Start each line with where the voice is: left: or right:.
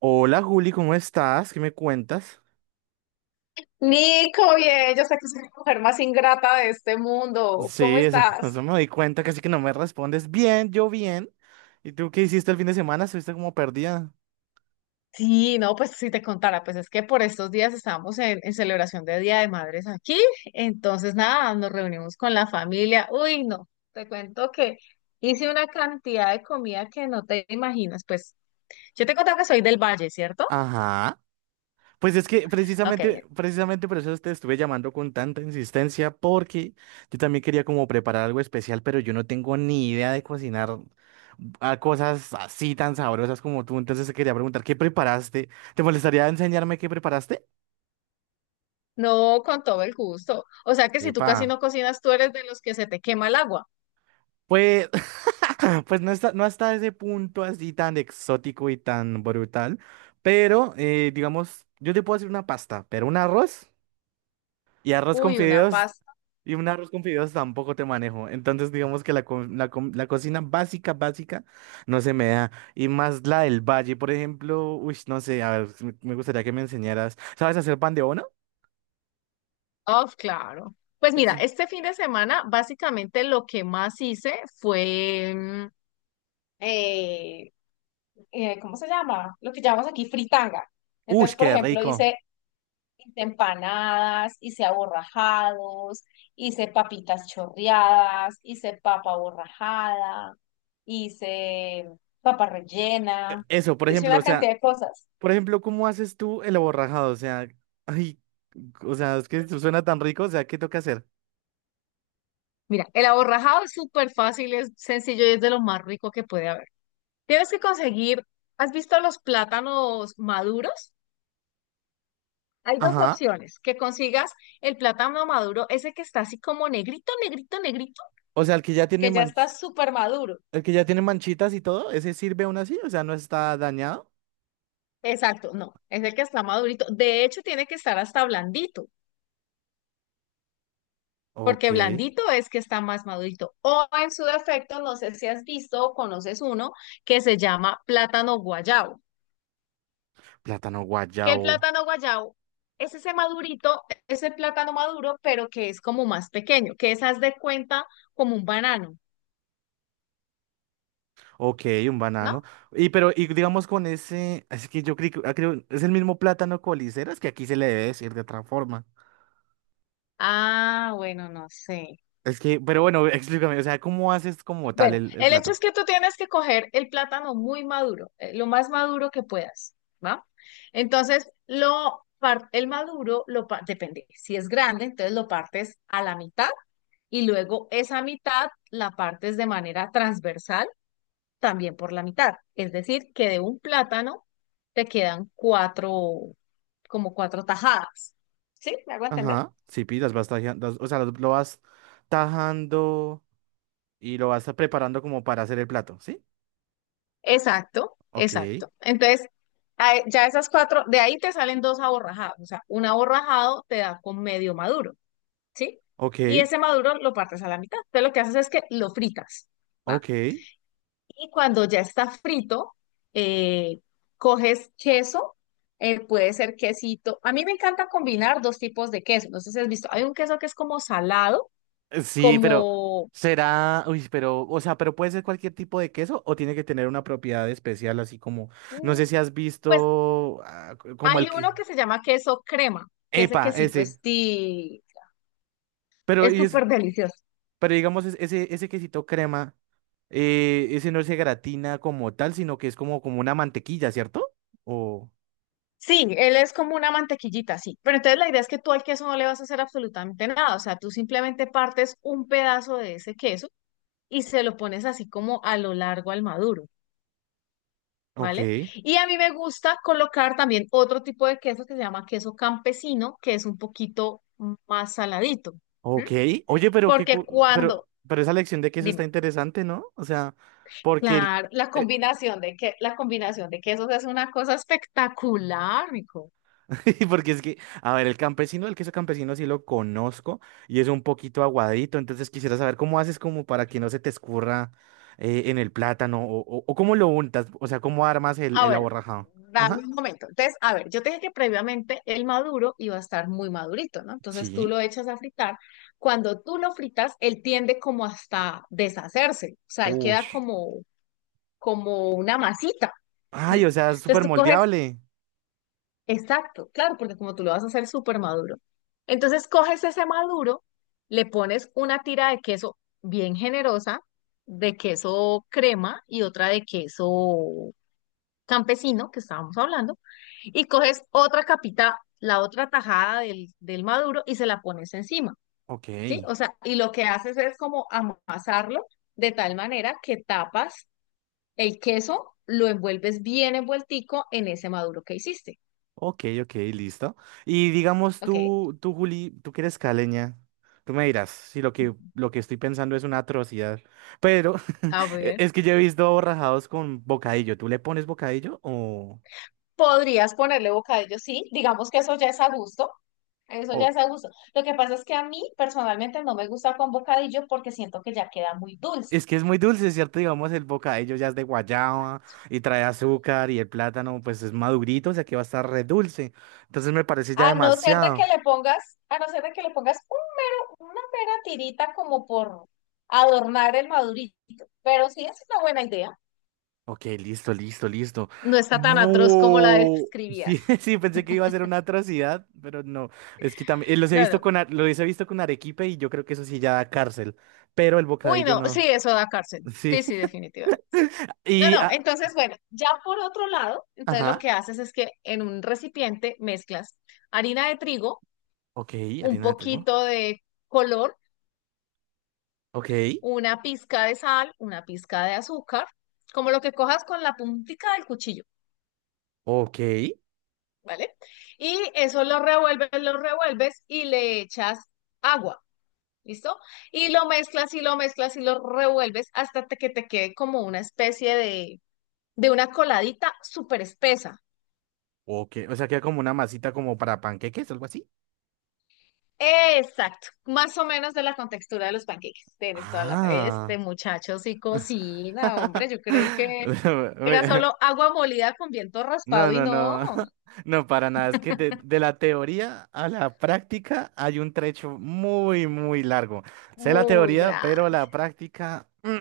right: Hola Juli, ¿cómo estás? ¿Qué me cuentas?
left: Nico, bien, yo sé que soy la mujer más ingrata de este mundo. ¿Cómo
right: Sí, eso,
left: estás?
right: eso me doy cuenta, casi que no me respondes. Bien, yo bien. ¿Y tú qué hiciste el fin de semana? ¿Estuviste como perdida?
left: Sí, no, pues si te contara, pues es que por estos días estábamos en celebración de Día de Madres aquí, entonces nada, nos reunimos con la familia. Uy, no, te cuento que hice una cantidad de comida que no te imaginas, pues yo te contaba que soy del Valle, ¿cierto?
right: Ajá. Pues es que
left: Ok,
right: precisamente por eso te estuve llamando con tanta insistencia, porque yo también quería como preparar algo especial, pero yo no tengo ni idea de cocinar a cosas así tan sabrosas como tú. Entonces te quería preguntar, ¿qué preparaste? ¿Te molestaría enseñarme qué preparaste?
left: no, con todo el gusto. O sea que si tú
right: Epa.
left: casi no cocinas, tú eres de los que se te quema el agua.
right: Pues, pues no está, no hasta ese punto así tan exótico y tan brutal, pero digamos, yo te puedo hacer una pasta, pero un arroz. Y arroz con
left: Uy, una...
right: fideos, y un arroz con fideos tampoco te manejo. Entonces, digamos que la cocina básica, básica, no se me da. Y más la del valle, por ejemplo, uy, no sé, a ver, si me gustaría que me enseñaras. ¿Sabes hacer pan de bono?
left: Of, claro. Pues mira,
right: Sí.
left: este fin de semana básicamente lo que más hice fue, eh, ¿cómo se llama? Lo que llamamos aquí fritanga.
right: Uy,
left: Entonces, por
right: qué
left: ejemplo, hice
right: rico.
left: empanadas, hice aborrajados, hice papitas chorreadas, hice papa aborrajada, hice papa rellena,
right: Eso, por
left: hice
right: ejemplo, o
left: una
right: sea,
left: cantidad de cosas.
right: por ejemplo, ¿cómo haces tú el aborrajado? O sea, ay, o sea, es que eso suena tan rico, o sea, ¿qué toca hacer?
left: Mira, el aborrajado es súper fácil, es sencillo y es de lo más rico que puede haber. Tienes que conseguir, ¿has visto los plátanos maduros? Hay dos
right: Ajá.
left: opciones, que consigas el plátano maduro, ese que está así como negrito, negrito, negrito,
right: O sea,
left: que ya está súper maduro.
right: el que ya tiene manchitas y todo, ¿ese sirve aún así? O sea, ¿no está dañado?
left: Exacto, no, es el que está madurito. De hecho, tiene que estar hasta blandito,
right: Ok.
left: porque blandito es que está más madurito. O en su defecto, no sé si has visto o conoces uno que se llama plátano guayabo.
right: Plátano
left: Que el
right: guayabo.
left: plátano guayabo es ese madurito, ese plátano maduro, pero que es como más pequeño, que es, haz de cuenta, como un banano,
right: Ok, un
left: ¿no?
right: banano. Y pero, y digamos con ese, es que yo creo, es el mismo plátano coliseras que aquí se le debe decir de otra forma.
left: Ah, bueno, no sé.
right: Es que, pero bueno, explícame, o sea, ¿cómo haces como tal
left: Bueno,
right: el
left: el hecho es
right: plato?
left: que tú tienes que coger el plátano muy maduro, lo más maduro que puedas, ¿va? Entonces, el maduro, depende, si es grande, entonces lo partes a la mitad y luego esa mitad la partes de manera transversal también por la mitad. Es decir, que de un plátano te quedan cuatro, como cuatro tajadas. ¿Sí? ¿Me hago entender?
right: Ajá. Sí, pi, las vas tajando, o sea, lo vas tajando y lo vas preparando como para hacer el plato, ¿sí?
left: Exacto,
right: Ok,
left: exacto. Entonces, ya esas cuatro, de ahí te salen dos aborrajados. O sea, un aborrajado te da con medio maduro, ¿sí? Y
right: ok,
left: ese maduro lo partes a la mitad. Entonces, lo que haces es que lo fritas. ¿Va?
right: ok.
left: Y cuando ya está frito, eh, coges queso, puede ser quesito. A mí me encanta combinar dos tipos de queso. No sé si has visto, hay un queso que es como salado,
right: Sí, pero
left: como,
right: será, uy, pero, o sea, pero puede ser cualquier tipo de queso o tiene que tener una propiedad especial, así como, no
left: mm,
right: sé si has
left: pues
right: visto como el
left: hay
right: que,
left: uno que se llama queso crema, que ese
right: epa,
left: quesito
right: ese,
left: es, ti-
right: pero
left: es
right: y es,
left: súper delicioso.
right: pero digamos ese quesito crema, ese no se gratina como tal, sino que es como, como una mantequilla, ¿cierto? O,
left: Sí, él es como una mantequillita, sí. Pero entonces la idea es que tú al queso no le vas a hacer absolutamente nada. O sea, tú simplemente partes un pedazo de ese queso y se lo pones así como a lo largo al maduro.
right: ok,
left: ¿Vale? Y a mí me gusta colocar también otro tipo de queso que se llama queso campesino, que es un poquito más saladito,
right: ok,
left: ¿m?
right: oye,
left: Porque cuando,
right: pero esa lección de queso está
left: dime,
right: interesante, ¿no? O sea, porque el,
left: claro, la
right: eh,
left: combinación de que la combinación de quesos es una cosa espectacular, rico.
right: porque es que, a ver, el campesino, el queso campesino sí lo conozco y es un poquito aguadito, entonces quisiera saber cómo haces como para que no se te escurra en el plátano o cómo lo untas, o sea, cómo armas
left: Ah,
right: el
left: bueno,
right: aborrajado.
left: dame
right: Ajá,
left: un momento. Entonces, a ver, yo te dije que previamente el maduro iba a estar muy madurito, ¿no? Entonces tú
right: sí.
left: lo echas a fritar. Cuando tú lo fritas, él tiende como hasta deshacerse, o sea, él queda
right: Ush.
left: como como una masita. ¿Mm?
right: Ay, o sea, es
left: Entonces
right: súper
left: tú coges,
right: moldeable.
left: exacto, claro, porque como tú lo vas a hacer súper maduro. Entonces coges ese maduro, le pones una tira de queso bien generosa, de queso crema y otra de queso campesino, que estábamos hablando, y coges otra capita, la otra tajada del maduro y se la pones encima,
right: Ok.
left: ¿sí? O sea, y lo que haces es como amasarlo de tal manera que tapas el queso, lo envuelves bien envueltico en ese maduro que hiciste.
right: Ok, ok, listo. Y digamos
left: Ok.
right: Juli, tú que eres caleña, tú me dirás si lo que estoy pensando es una atrocidad, pero
left: A ver.
right: es que yo he visto borrajados con bocadillo. ¿Tú le pones bocadillo
left: Podrías ponerle bocadillo, sí. Digamos que eso ya es a gusto. Eso ya
right: o-
left: es a gusto. Lo que pasa es que a mí personalmente no me gusta con bocadillo porque siento que ya queda muy dulce.
right: Es que es muy dulce, ¿cierto? Digamos, el bocadillo ya es de guayaba y trae azúcar y el plátano pues es madurito, o sea que va a estar re dulce. Entonces me parece ya
left: A no ser de que
right: demasiado.
left: le pongas, a no ser de que le pongas un mero, una mera tirita como por adornar el madurito. Pero sí es una buena idea.
right: Ok, listo, listo, listo.
left: No está tan atroz como la
right: Bu- Sí,
left: describías.
right: sí, pensé que iba a ser una atrocidad, pero no. Es que también los he
left: No,
right: visto
left: no.
right: los he visto con arequipe y yo creo que eso sí ya da cárcel, pero el
left: Uy,
right: bocadillo
left: no.
right: no.
left: Sí, eso da cárcel.
right: Sí.
left: Sí, sí, definitivamente. No,
right: Y,
left: no,
right: ah,
left: entonces, bueno, ya por otro lado, entonces lo
right: ajá.
left: que haces es que en un recipiente mezclas harina de trigo,
right: Ok,
left: un
right: harina de trigo.
left: poquito de color,
right: Ok,
left: una pizca de sal, una pizca de azúcar, como lo que cojas con la puntica del cuchillo,
right: ok,
left: ¿vale? Y eso lo revuelves y le echas agua, ¿listo? Y lo mezclas y lo revuelves hasta que te quede como una especie de una coladita súper espesa.
right: ok. O sea, queda como una masita como para panqueques, algo así.
left: Exacto, más o menos de la contextura de los panqueques. Tienes toda la...
right: Ah.
left: Este muchacho sí cocina, hombre. Yo creí que era solo agua molida con viento raspado
right: No,
left: y
right: no,
left: no,
right: no, no, para nada. Es que de la teoría a la práctica hay un trecho muy, muy largo. Sé la
left: muy
right: teoría, pero
left: grande.
right: la práctica,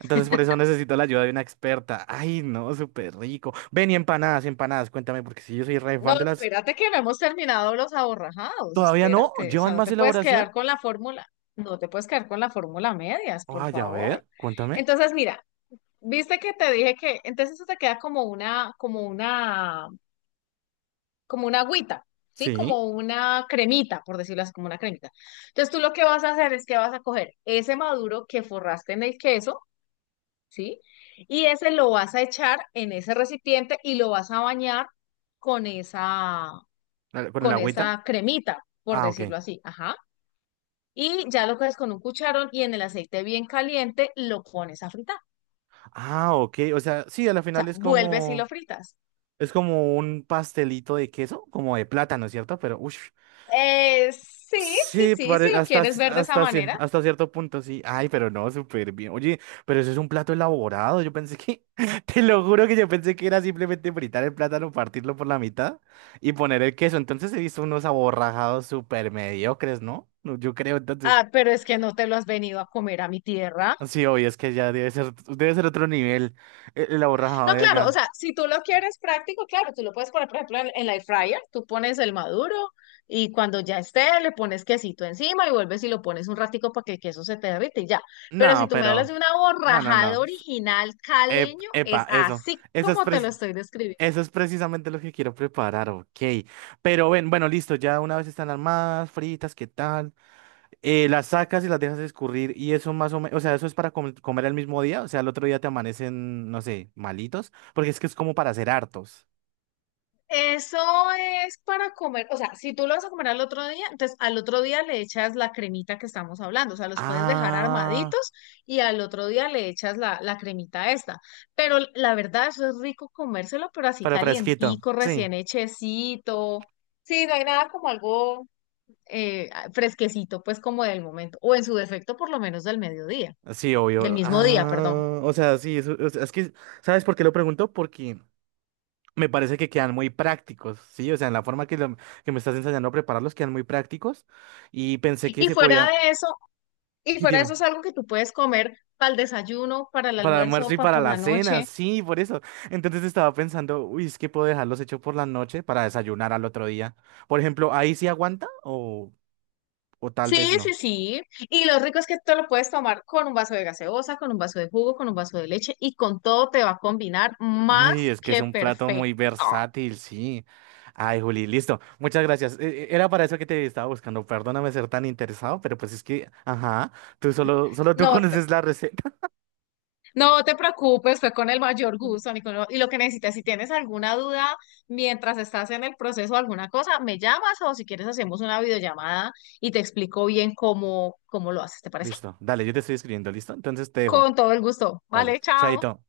right: Entonces por eso necesito la ayuda de una experta. Ay, no, súper rico. Ven y empanadas, empanadas, cuéntame, porque si yo soy re
left: No,
right: fan de las.
left: espérate que no hemos terminado los aborrajados.
right: ¿Todavía no?
left: Espérate, o sea,
right: ¿Llevan
left: no
right: más
left: te puedes
right: elaboración?
left: quedar con la fórmula. No te puedes quedar con la fórmula a medias, por
right: Vaya, a
left: favor.
right: ver, cuéntame.
left: Entonces, mira, viste que te dije que entonces eso te queda como una como una agüita, ¿sí?
right: Sí,
left: Como una cremita, por decirlo así, como una cremita. Entonces tú lo que vas a hacer es que vas a coger ese maduro que forraste en el queso, ¿sí? Y ese lo vas a echar en ese recipiente y lo vas a bañar con esa,
right: con el
left: con
right: agüita.
left: esa cremita, por
right: Ah, ok.
left: decirlo así, ajá. Y ya lo coges con un cucharón y en el aceite bien caliente lo pones a fritar.
right: Ah, ok. O sea, sí, a la
left: O
right: final
left: sea,
right: es
left: vuelves y lo
right: como.
left: fritas.
right: Es como un pastelito de queso, como de plátano, ¿cierto? Pero, uff.
left: Sí, sí,
right: Sí,
left: sí, si lo quieres ver de esa manera.
right: hasta cierto punto, sí. Ay, pero no, súper bien. Oye, pero eso es un plato elaborado. Yo pensé que, te lo juro que yo pensé que era simplemente fritar el plátano, partirlo por la mitad y poner el queso. Entonces he visto unos aborrajados súper mediocres, ¿no? No, yo creo, entonces.
left: Ah, pero es que no te lo has venido a comer a mi tierra.
right: Sí, obvio, es que ya debe ser otro nivel el aborrajado
left: No,
right: de
left: claro, o
right: allá.
left: sea, si tú lo quieres práctico, claro, tú lo puedes poner, por ejemplo, en la air fryer, tú pones el maduro y cuando ya esté, le pones quesito encima y vuelves y lo pones un ratico para que el queso se te derrite y ya. Pero si
right: No,
left: tú me hablas
right: pero,
left: de una
right: no, no,
left: borrajada
right: no.
left: original caleño,
right: Epa,
left: es
right: eso.
left: así
right: Eso
left: como te lo
right: es,
left: estoy describiendo.
right: eso es precisamente lo que quiero preparar, ok. Pero ven, bueno, listo, ya una vez están armadas, fritas, ¿qué tal? Las sacas y las dejas escurrir y eso más o menos, o sea, eso es para comer el mismo día, o sea, el otro día te amanecen, no sé, malitos, porque es que es como para hacer hartos.
left: Eso es para comer, o sea, si tú lo vas a comer al otro día, entonces al otro día le echas la cremita que estamos hablando, o sea, los puedes dejar armaditos
right: Ah,
left: y al otro día le echas la cremita esta. Pero la verdad, eso es rico comérselo, pero así
right: pero fresquito,
left: calientico,
right: sí,
left: recién hechecito. Sí, no hay nada como algo fresquecito, pues como del momento, o en su defecto por lo menos del mediodía,
right: sí,
left: del
right: obvio.
left: mismo día, perdón.
right: Ah, o sea, sí, o sea, es que, ¿sabes por qué lo pregunto? Porque me parece que quedan muy prácticos, ¿sí? O sea, en la forma que me estás enseñando a prepararlos quedan muy prácticos y pensé que
left: Y
right: se
left: fuera
right: podía,
left: de eso, y
right: sí,
left: fuera de eso
right: dime,
left: es algo que tú puedes comer para el desayuno, para el
right: para el
left: almuerzo,
right: almuerzo y
left: para
right: para
left: por
right: la
left: la
right: cena,
left: noche.
right: sí, por eso. Entonces estaba pensando, uy, es que puedo dejarlos hechos por la noche para desayunar al otro día. Por ejemplo, ¿ahí sí aguanta o tal
left: Sí,
right: vez
left: sí,
right: no?
left: sí. Y lo rico es que te lo puedes tomar con un vaso de gaseosa, con un vaso de jugo, con un vaso de leche y con todo te va a combinar más
right: Ay, es que es
left: que
right: un plato muy
left: perfecto.
right: versátil, sí. Ay, Juli, listo. Muchas gracias. Era para eso que te estaba buscando. Perdóname ser tan interesado, pero pues es que, ajá, solo tú
left: No te,
right: conoces la receta.
left: no te preocupes, fue con el mayor gusto, Nicolás. Y lo que necesites, si tienes alguna duda mientras estás en el proceso o alguna cosa, me llamas o si quieres hacemos una videollamada y te explico bien cómo, cómo lo haces, ¿te parece?
right: Listo. Dale, yo te estoy escribiendo, ¿listo? Entonces te dejo.
left: Con todo el gusto.
right: Vale.
left: Vale, chao.
right: Chaito.